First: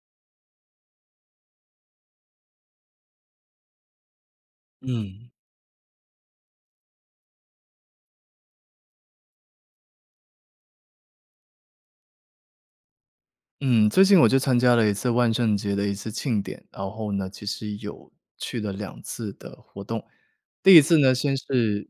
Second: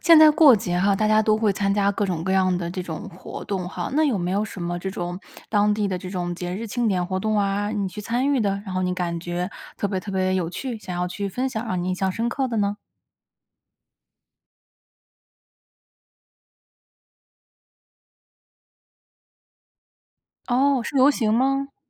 现在过节哈，大家都会参加各种各样的这种活动哈。那有没有什么这种嗯。当地的这种节日庆典活动啊，你去参与的，然后你感觉特别特别有趣，想要去分享，让你印象深刻的呢？嗯，最近我就参加了一次万圣节的一次庆典。然后呢，其实有去了2次的活动。第1哦，是次游呢，行先吗？是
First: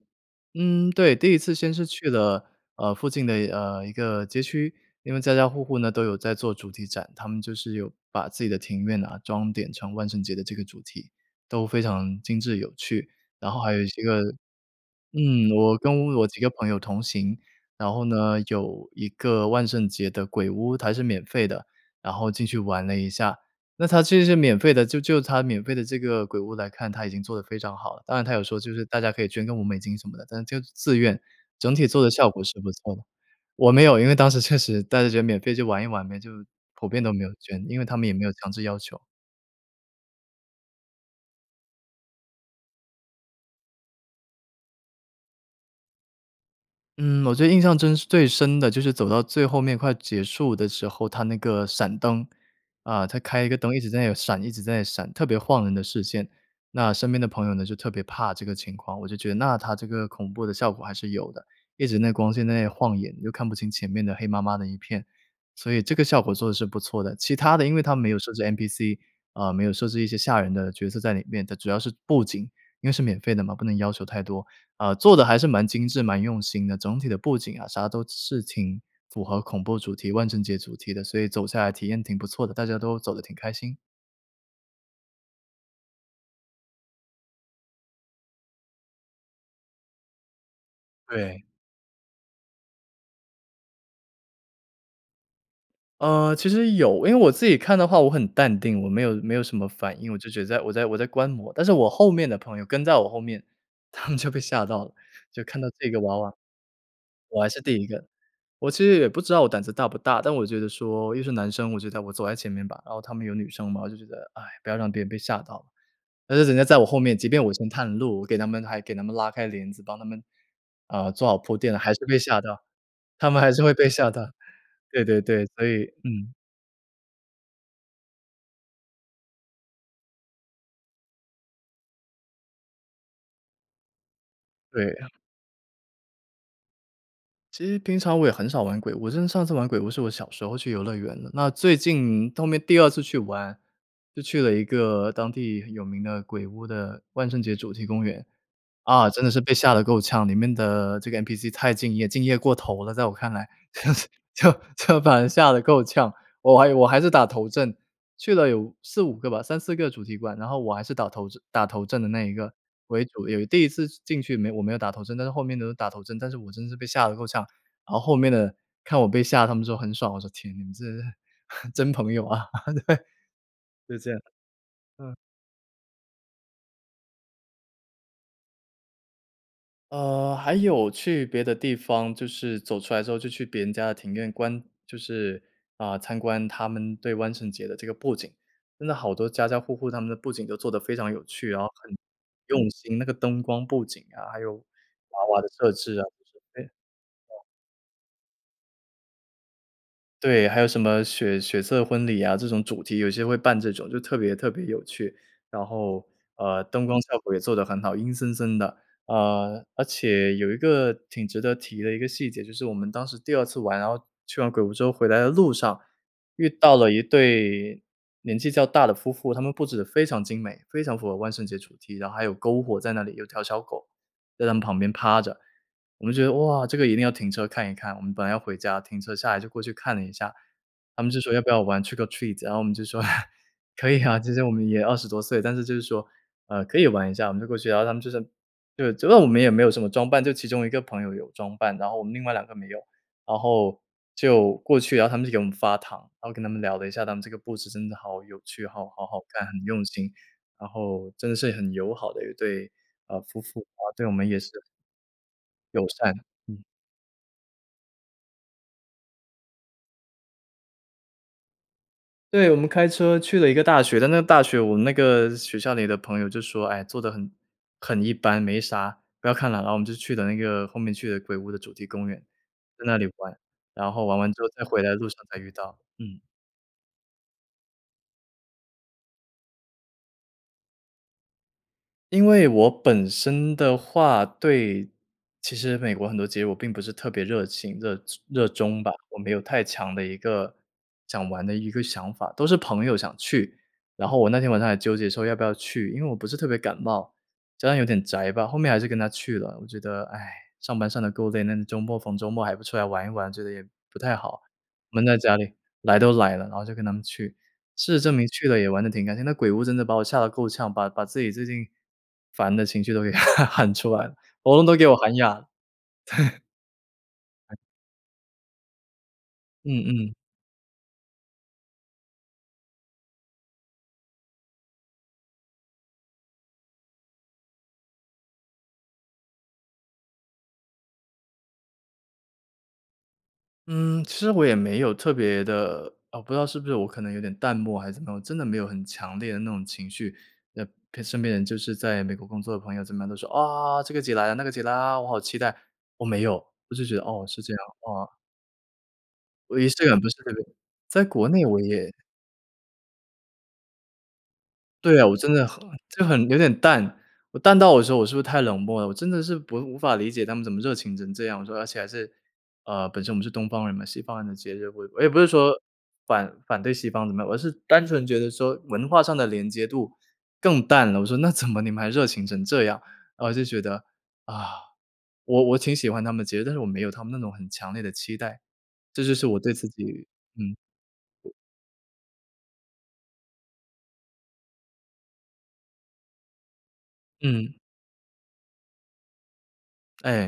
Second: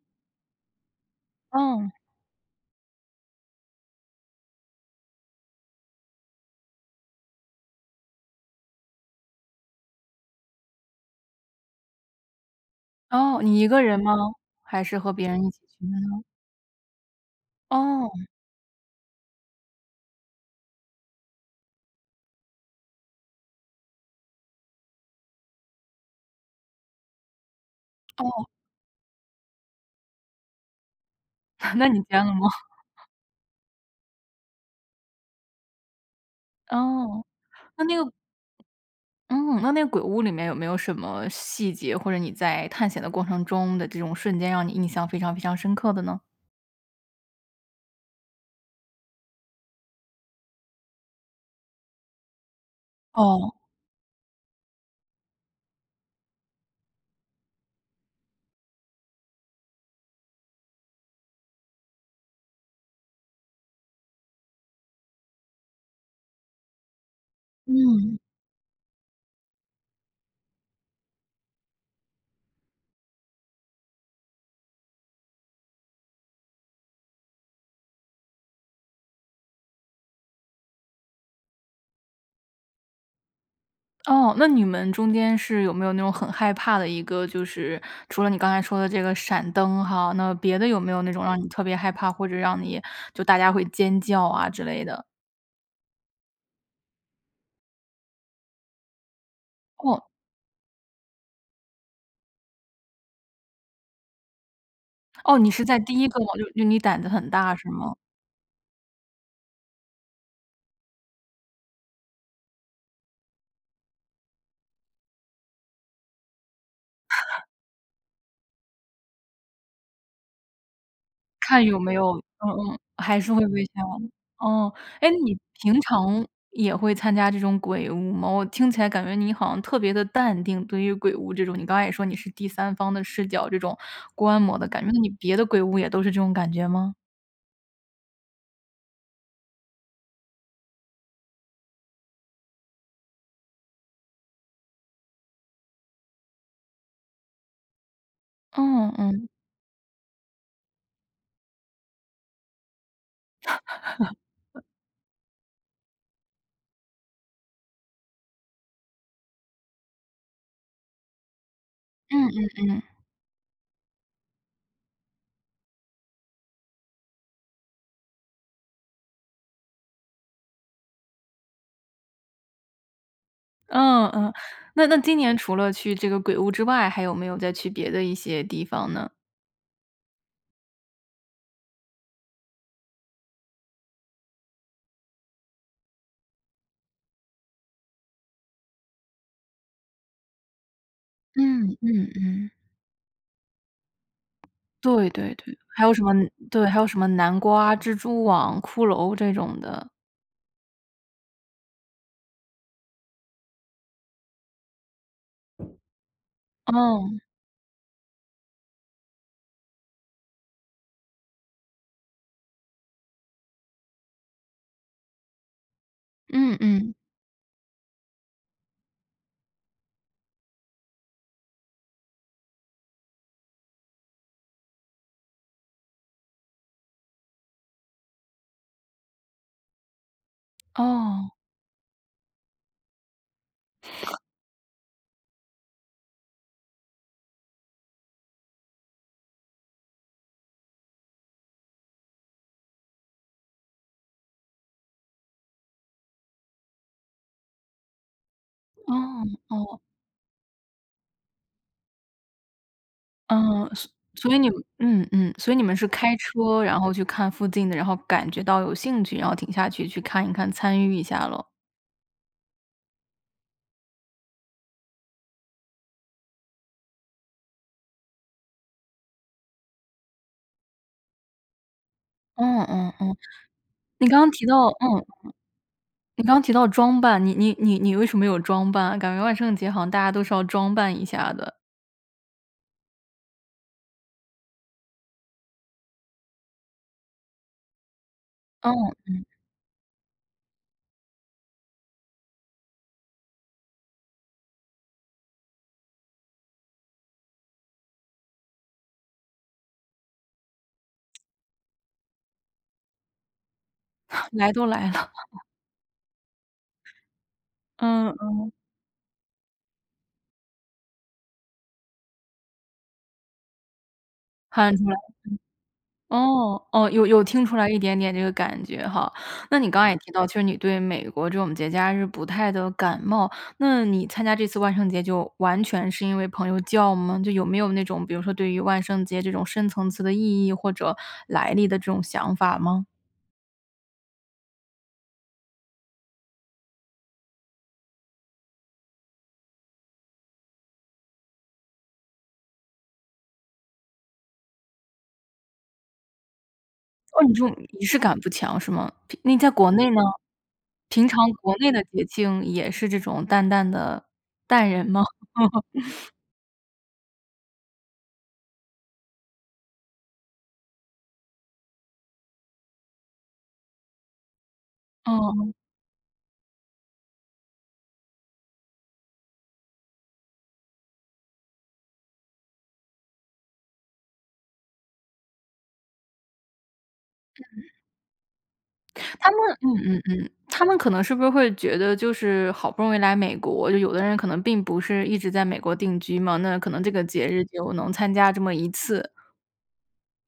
嗯，对，第1次先是哦。去了，呃，附近的，呃，一个街区，因为家家户户呢，都有在做主题展，他们就是有把自己的庭院啊装点成万圣节的这个主题，都非常精致有趣。哦，然后你一还有个一人些吗？个还是和别人嗯，一起我去的跟呢？我几个朋友同行，然后哦。呢，有一个万圣节的鬼屋，它还是免费的，然后进去玩了一下。那它其实是免费的，就就它免费的这个鬼屋来看，它已经做得非常好了，当然它有哦。说就是大家可以捐个5美金什么的，但就自愿，整 体那做你的捐效了果吗？是不错的我没有，因为当时确实大家就免费去玩一玩呗，就普遍都没哦，有捐，因那为那他们个也没有强制要求。嗯，那那个鬼屋里面有没有什么细节，或者你在探险的过程中的这种瞬间让你印象非常非常深刻的呢？嗯，我觉得印象中真最深的，就是走到最后面快结束的时候，它那个闪灯，啊，它开一哦。个灯，一直在那里闪一直在那里闪，特别晃人的视线，那身边的朋友呢，就特别怕这个情况，我就觉得那它这个恐怖的效果还是有的，一直那光线在那晃眼，就看不清前面的黑麻麻的一片。所以这个效果做得是不错的，其他的因为它没有嗯。设置 NPC，啊，没有设置一些吓人的角色在里面，它主要是布景，因为是免费的嘛，不能要求太多，啊，做得还是蛮精致、蛮用心的，总体的布景啊啥都是挺符合恐怖主题万圣节主题的，所以走下来体验挺不错的，大家都走得挺开心。哦，那你们中间是有没有那种很害怕的一个就是除了你刚才说的这个闪灯哈，那别的有没有那种让对。你特别害怕，或者让你就大家会尖叫啊之类的？呃，其实有。因为我自己看的话我很淡定，我没有没有什么反哦。应，我就觉得在我在我在观摩。但是我后面的朋友，跟在我后面，他们就被吓到了，哦，就你看是到在这第个1娃个吗？娃就就你胆子很我还大是是第1吗？个，我其实也不知道我胆子大不大，但我觉得说又是男生，我觉得我走在前面吧，然后他们有女生嘛，我就觉得：“哎，不要让别人被吓到了。”但是人家在我后面，即便 我先探路，我给他们还给他们拉开帘子，帮他们啊，做好铺看垫有了，还没是有被吓嗯到，嗯，还他是们会还是被会吓。被吓到。哦，对哎，对你对，所平以常嗯。也会参加这种鬼屋吗？我听起来感觉你好像特别地淡定，对于鬼屋这种，你刚才也说你是第三方的视角，这种观摩的感觉，那对。你别的鬼屋也都是这种感觉吗？其实平常我也很少玩鬼屋，我真的上次玩鬼屋是我小时候去游乐园呢，那最近后面第2次去玩，就去了一个当地有名的鬼屋的万圣节主题公园。嗯，啊，真嗯。的是被吓得够呛，里面的这个 NPC 太敬业，敬业过头了，在我看来。就是就 就把人吓得够呛，我还有我还是打头阵。去了有4-5个吧，3-4个主题馆，然后我还是打头阵打头阵的那嗯一个嗯嗯。为主，有第1次进去没我没有打头阵，但是后面都是打头阵，但是我真是被吓得够呛。然后后面的看我被吓，他们说很爽，我说：“天，你们真的是 真朋友啊。” 对，就嗯这样，嗯，那那嗯。今年除了去这个鬼屋之外，还有没有再去别的一些地方呢？呃，还有去别的地方，就是走出来之后就去别人家的庭院观就是，啊，参观他们对万圣节的这个布景。真的好多家家户户他们的布景都做得非常有趣，然后嗯很嗯嗯。用心，那个灯光布景啊，还有对娃对娃的对，设还有置什啊么之对，类。还有什么南瓜、蜘蛛网、骷髅这种的。对，还有什么血血色婚礼啊，这种主题有些会办这种，就特别特别有趣。然后，呃，灯光哦。效果也做得很好，阴森森的。呃，而且有一个挺值得提的一个细节，就是我们当时第二次玩，然后去完鬼屋之后回来的路上，遇嗯到了嗯。一对年纪较大的夫妇。他们布置得非常精美，非常符合万圣节主题，然后还有篝火在那里，有条小狗在他们旁边趴着。我们觉得，哇，这个一定要停车看一看，我们本来要回家，停车下来就过去看了一下。他们就说：哦。“要不要玩 trick or treat？” 然后我们就说：“可以啊。” 其实我们也20多岁，但是就是说，呃，可以玩一下，我们就过去。然后他们就是对，主要我们也没有什么装扮，就其中一个朋友有装扮。然后我们另外两个没有，然后就过去，然后他们就给我们发糖，然后跟他们聊了一下，他们这个故事真的好有趣，好好好哦看，很哦。用心。然后真的是很友好的一对，呃，夫妇。嗯，啊，所对我们所也以你是们嗯嗯，所以你们友是善，开嗯。车，然后去看附近的，然后感觉到有兴趣，然后停下去去看一看，参与一下咯？对，我们开车去了一个大学，但那个大学我们那个学校里的朋友就说：“哎，做得很很一般，没啥，不要看了。”然后我们就去的那个后面去的鬼屋的主题公园，嗯在嗯那里嗯。玩，然后你玩刚刚完之提后，在到，回来的嗯路上再遇到，嗯。你刚刚提到装扮，你你你你为什么没有装扮？感觉万圣节好像大家都是要装扮一下的。因为我本身的话，对其实美国很多节日我并不是特别热情、热热哦，衷吧，我嗯。没有太强的一个，想玩的一个想法，都是朋友想去。然后我那天晚上还纠结说要不要去，因为我不是特别感冒，加上有点宅吧，后面还是跟他去了。我觉得，哎，上班上得够累，那周末逢周末还不出来玩一玩，觉得也不太 好，来都来了。闷在家 里。来都来了，然后就跟他们去，事实嗯证明去嗯。了也玩得挺开心，那鬼屋真的把我吓得够呛，把把自己最近，烦的情绪都给 喊出来了，喉咙都喊出给来我喊了。哑了，对。哦哦，有有听出来一点点这个感觉哈。那你刚嗯刚也提嗯。到，就是你对美国这种节假日，不太的感冒，那你参加这次万圣节，就完全是因为朋友叫吗？就有没有那种，比如说对于万圣节这种深层次的意义，或者来历的这种想法吗？嗯，其实我也没有特别的呃，不知道是不是我可能有点淡漠还是怎么样，我真的没有很强烈的那种情绪，呃陪身边的人。就是在美国工作的朋友怎么样都说：“啊！这个节来了，那个节来了。啊！我好期待。”我没有。我就觉得，哦，哦，你是说，这样，仪式啊。感不强，是吗？譬那你在我仪国式内呢？感不是特别在平常国内国我内的也节庆也是这种淡淡的，淡人对吗？啊，我真的很就 很有点淡，我淡到有时候我是不是太冷漠了？我真的是不无法理解他们怎么热情成这样。我说，而且还是，呃，本身我们是东方人嘛，西方人的节日，我我也不是哦。说，反反对西方怎么样，我是单纯觉得说，文化上的连接度更淡了。我说，“那怎么你们还热情成这样？”啊，我就觉得，啊，我我挺喜欢他们的节日，但是我没有他们那种很强嗯。烈的期待。这就是他们我对自嗯嗯己嗯，嗯。他们可能是不是会觉得就是好不容易来美国，就有的人可能并不是一直在美国定居嘛。那可能这个节日嗯。就能参加这么一次。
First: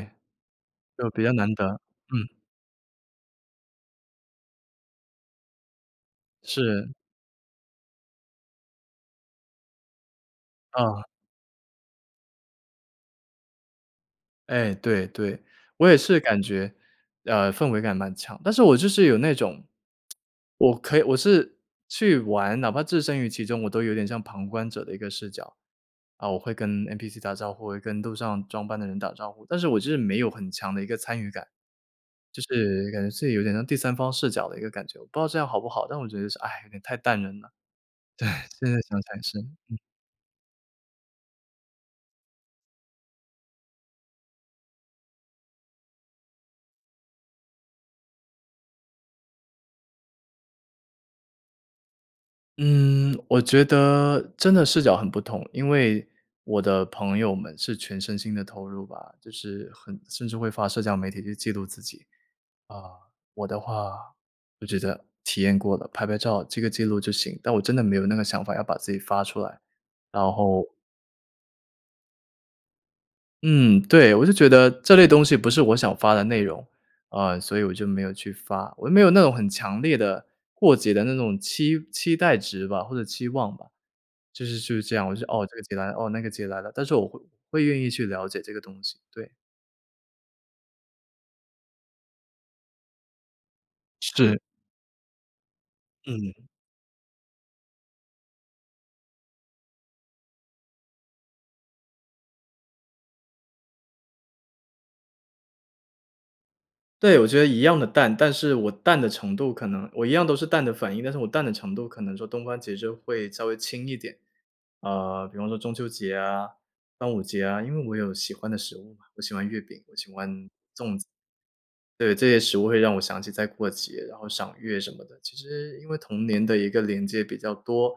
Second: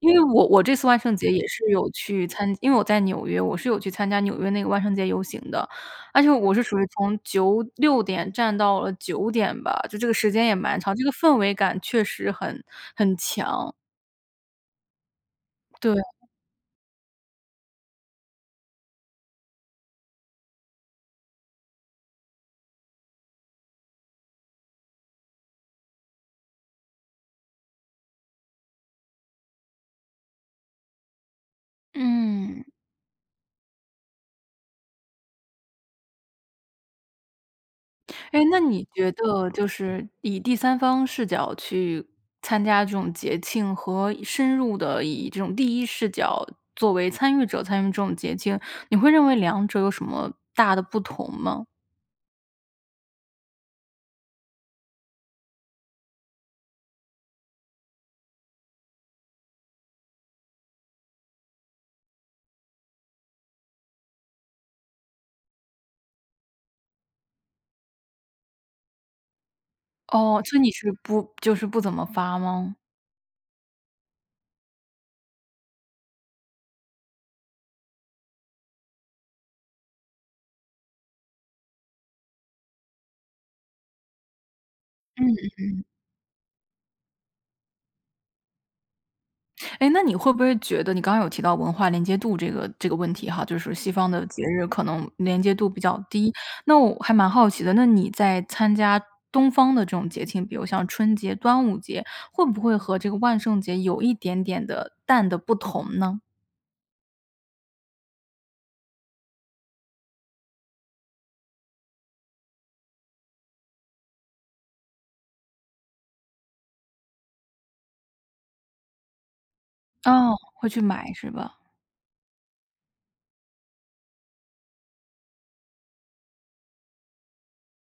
因为我我这次万就圣比节较也难是得，有去嗯。参因为我在纽约，我是有去参加纽约那个万圣节游行的。而且我是属于是。从96点站到了9点吧，就这个时间也蛮长，这哦。个氛围感确实很很强。哎，对对，我也对。是感觉，呃，氛围感蛮强，但是我就是有那种 我可以我是去玩，哪怕置身于其中，我都有点像旁观者的一个视角。啊，我会跟 NPC 打招呼，我会跟路上装扮的人打招呼，但是我就是没有很强的一个参与感。就嗯。是感觉自己有点像第三方视角的一个感觉，我不知道这样好不好，但我觉得是，哎，有点太淡人了。对，哎，那现在你想觉想是。得，就嗯。是以第三方视角去参加这种节庆，和深入地以这种第一视角作为参与者，参与这种节庆，你会认为两者有什么大的不同吗？嗯，我觉得真的视角很不同。因为我的朋友们是全身心地投入吧，就是很甚至会发社交媒体去记录自己。啊，我的话，就觉得体验过了，拍拍照记个记录就行，但我真的没有那个想法，要把自己发出来，然哦，所以后你是不就是不怎么发吗？嗯，对，我就觉得这类东西不是我想发的内容，啊，所以我就没有去发。我又没有那种很强烈的，过节的那种期期待值吧，或者期望吧，就是就是这样。我说，嗯嗯“哦，这个节嗯。来了。哦，那个节来了。”但是我会会愿意去了解这个东西，对。哎，那你会不会觉得你刚刚有提到文化连接度这个这个问题哈，就是西方的是。节日可能连接度比较低。嗯。那我还蛮好奇的，那你在参加东方的这种节庆，比如像春节、端午节，会不会和这个万圣节有一点点地淡得不同呢？对，我觉得一样地淡，但是我淡的程度可能我一样都是淡的反应，但是我淡的程度可能说东方节日会稍微轻一点。呃，比方说中秋节啊、端午节啊，因为我有喜欢的食物嘛，我喜欢月饼，我喜欢哦，粽子。会去买，是吧？对，这些食物会让我想起在过节，然后赏月什么的。其实因为童年的一个连接比较多，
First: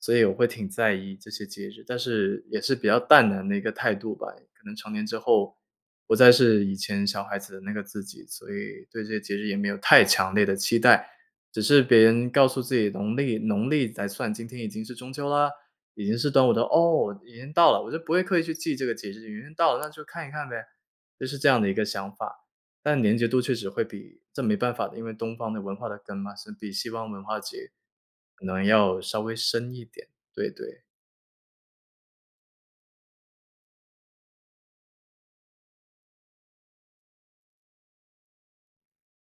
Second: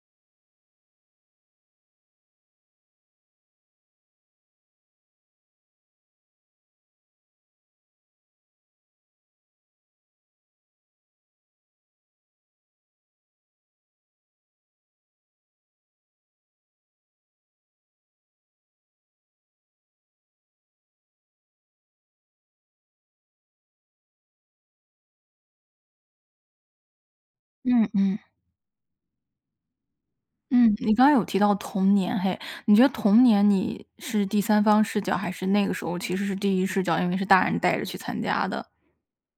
所以我会挺在意这些节日。但是也是比较淡然的一个态度吧，可能成年之后，不再是以前小孩子的那个自己，所以，对这些节日也没有太强烈的期待。只是别人告诉自己农历农历来算，今天已经是中秋啦，已经是端午到“哦，已经到了！”我就不会刻意去记这个节日，已经到了，那就看一看呗。就是这样的一个想法，但连结度确实会比这没办法的，因为东方的文化的根嘛，是比西方文化其实嗯嗯。可能要稍微深一点，对嗯，对。你刚刚有提到童年嘿。你觉得童年你是第三方视角，还是那个时候其实是第一视角？因为是大人带着去参加的。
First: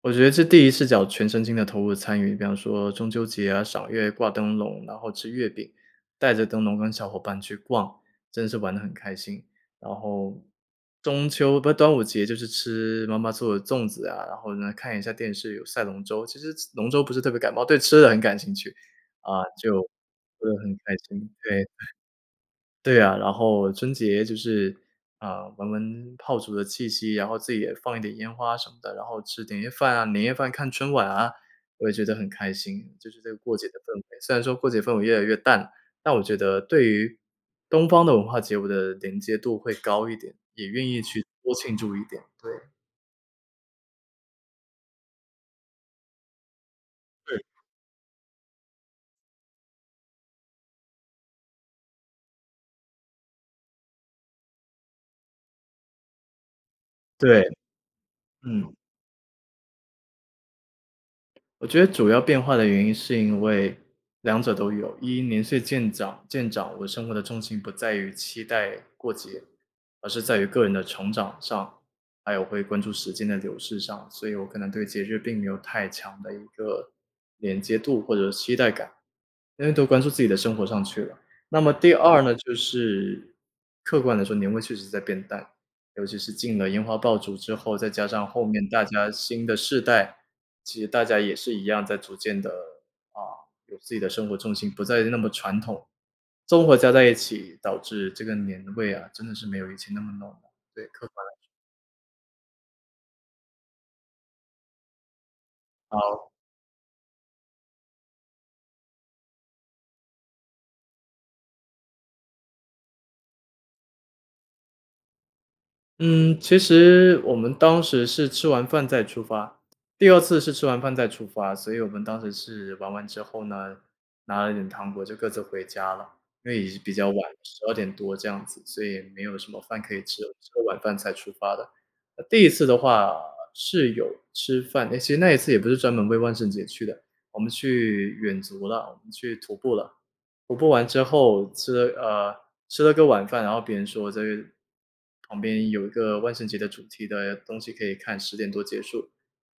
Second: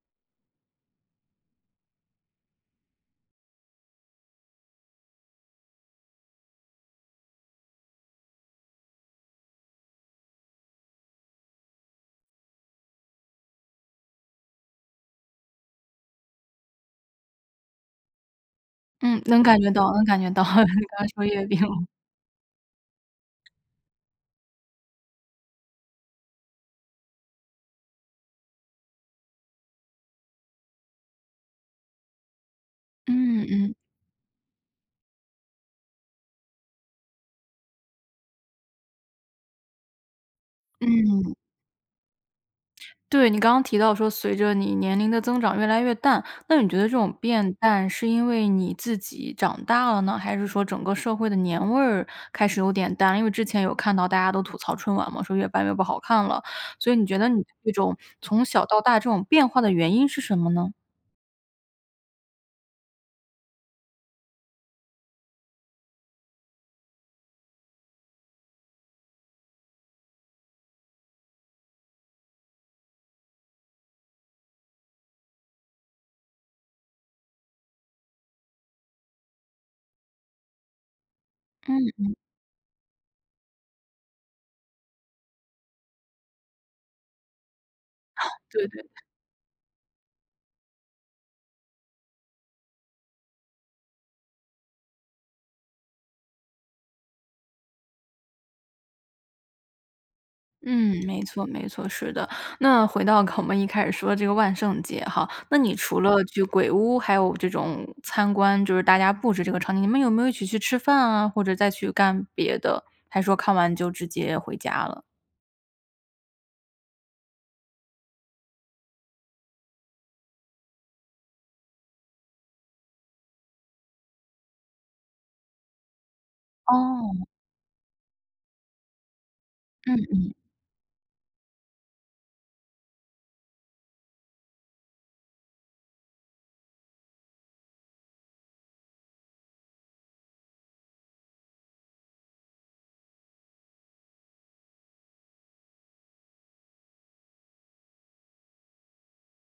我觉得是第一次视角全身心地投入参与，比方说中秋节啊，赏月，挂灯笼，然后吃月饼，带着灯笼跟小伙伴去逛，真是玩得很开心。然后中秋不是，端午节就是吃妈妈做的粽子啊，然后呢，看一下电视，有赛龙舟，其实 龙舟不是特别感冒，对吃的很感兴趣，嗯，啊，能感觉就到能感觉到，会你很开刚刚说心，月饼。对，对啊，然后春节就是，啊，闻闻炮竹的气息，然后自己也放一点烟花什么的，然后吃点夜饭啊年夜饭，看春晚啊，我也觉得很开心，就是这个嗯过节的嗯。氛围。虽然说过节氛围越来越淡，但我觉得对于东方的文化节，我的连接度会高一点，也愿意去嗯。多庆祝一点。对。对，你刚刚提到说随着你年龄的增长越来越淡，那你觉得这种对。变淡是因为你自己长大了呢，还是说整个社会的年味儿开始有点淡？因为之前有看到大家都吐槽春晚嘛，说越办越不好看了，所以你觉得对，你这种从小嗯。到大这种变化的原因是什么呢？我觉得主要变化的原因是因为两者都有。一，年岁渐长渐长，我生活的重心不在于期待过节，而是在于个人的成长上，还有会关注时间的流逝上，所以我可能对节日并没有太强的一个连接度或者期待感，因为都关注自己的生活上去了。那么嗯第嗯。二呢就是，客观地说，年味确实在变淡，尤其是禁了烟花爆竹之后，再加上 后对面对大对。家新的世代其实大家也是一样，在逐渐地，啊，有自己的生活重心，不再那么传统，综合加在一起，导致这个年味啊，真的是没有以前那么浓。对，嗯，客没观来说。错没错，是的，那回到 我们一开始说这个万圣节哈。那你除了好。去鬼屋，还有这种参观，就是大家布置这个场景，你们有没有一起去吃饭啊？或者再去干别的？还说看完就直接回家了？嗯，其实我们当时是吃完饭再出发第2次是吃完饭再出发，所以我们当时是玩完之后呢，拿了一点糖果就各自回家了，因为也是比较晚，哦。12点多这样子，所以没有什么饭可嗯以吃了，嗯。吃完晚饭才出发的。第1次的话，是有吃饭，诶其实那一次也不是专门为万圣节去的，我们去远足了，我们去徒步了。徒步完之后吃了呃，吃了个晚饭，然后别人说这个旁边有一个万圣节的主题的东西可以看，10点多结束。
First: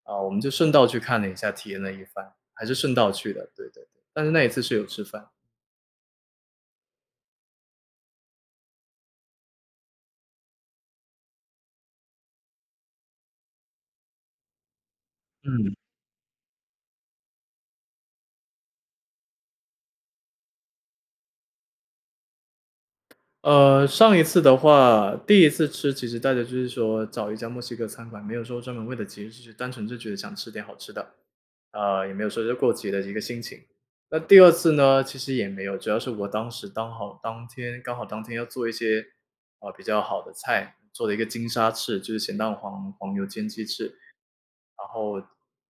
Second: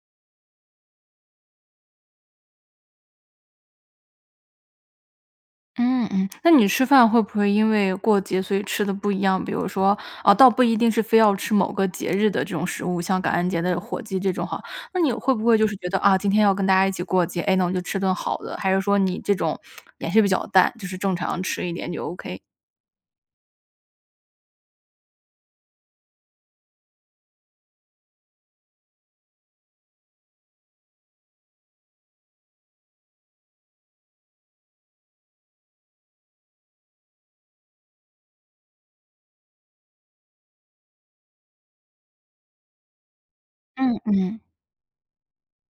啊，我们就顺道去看了一下，体验了一番，还是顺道去的，对对对，但是那一次是有吃饭。嗯嗯，那你吃饭会不会因为过节所以吃得不一样？比如说倒不一定是非要吃某个节日的这种食物，像感恩节的火鸡这种哈，那你会不会就嗯。是觉得，啊，今天要跟大家一起过节，哎，那我就吃顿好的。还是说你这种 也是比较淡，就是正常吃一点就 OK？呃上一次的话，第1次吃，其实大家就是说找一家墨西哥餐馆，没有说专门为了节日去，单纯就觉得想吃点好吃的。啊，也没有说是过节的一个心情。那第2次呢，其实也没有，主要是我当时刚好当天刚好当天要做一些，啊，比较好的菜，做了一个金沙翅，就是咸蛋黄黄油煎鸡翅，嗯嗯。然后，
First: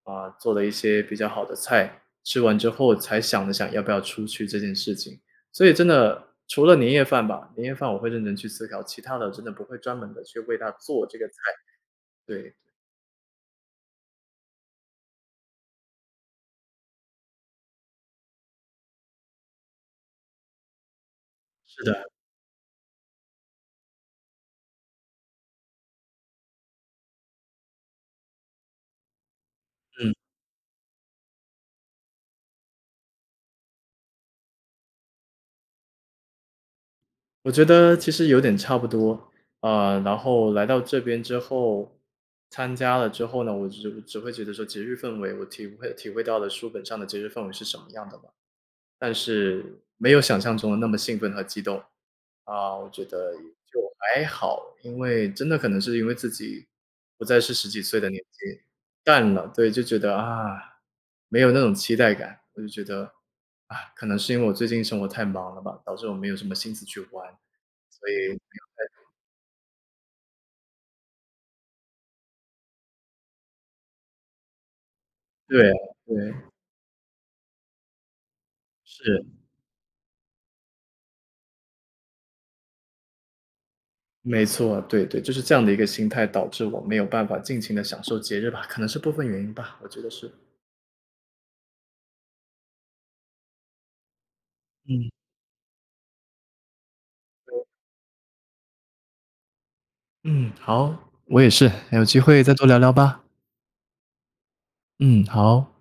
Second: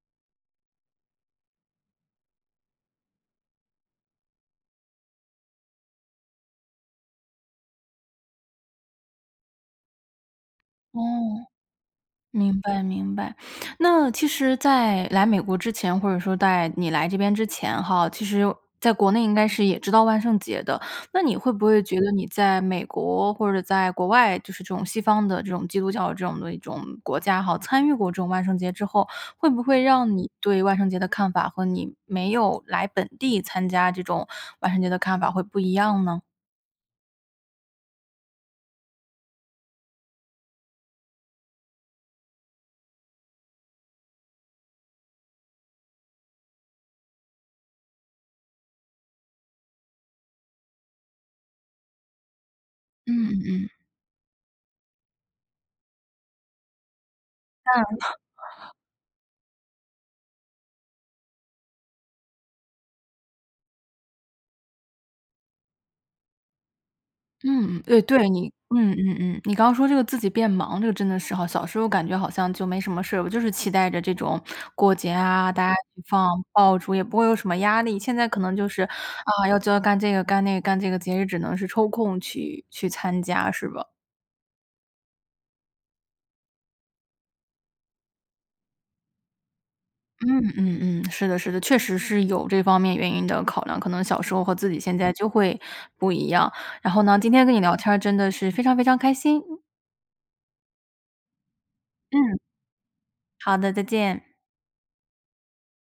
呃，做了一些比较好的菜，吃完之后才想了想要不要出去这件事情。所以真的除了年夜饭吧，年夜饭我会认真去思考，其它的真的不会专门地去为它哦，做这个菜。对。明白明白。那其实在来美国之前，或者说在你来这边之前哈，其实在国内应该是也知道万圣节的，那你会不会是觉的。得你在美国或者在国外，就是这种西方的这种基督教这种的一种国家哈，参与过这种万圣节之后，会不会嗯。让你对万圣节的看法和你没有来本地参加这种万圣节的看法会不一样呢？我觉得其实有点差不多，呃，然后来到这边之后参加了之后呢，我只只会觉得说节日氛围，我体会体会到的书本上的节日氛围是什么样的吧，但是没有想像中的那么兴奋和激动。啊，我觉嗯得嗯嗯。就还好，因为真的可能是因为自己不再是十几淡岁的年纪。了。淡了，对，就觉得，啊，没有那种期待感。我就觉得，啊，可能是因为我最近生活太忙了吧，导致我没有什么心思去玩。嗯。哎，所以对，没有你太多嗯嗯嗯，你刚说这个自己变忙，这个真的是吼，小时候感觉好像就没什么事儿，我就是期待着这种过节啊，大对家一起放对。爆竹，也不会有什么压力。现在可能就是，是。啊，要这干这个、干那个、干这个，节日只能是抽空去去参加，是吧？没错，对对，就是这样的一个心态导致我没有办法尽情地享受节日吧，可能是部分原因吧，我觉得是。嗯嗯嗯，是的是的，确实是有这方面原因的考量，可能小时候和自己现嗯。在就会不一样。然后呢，今天跟你对。聊天儿真的是非常非常开心。嗯，好。我也是，有机嗯。会再多聊聊吧。好的，再见。嗯，好。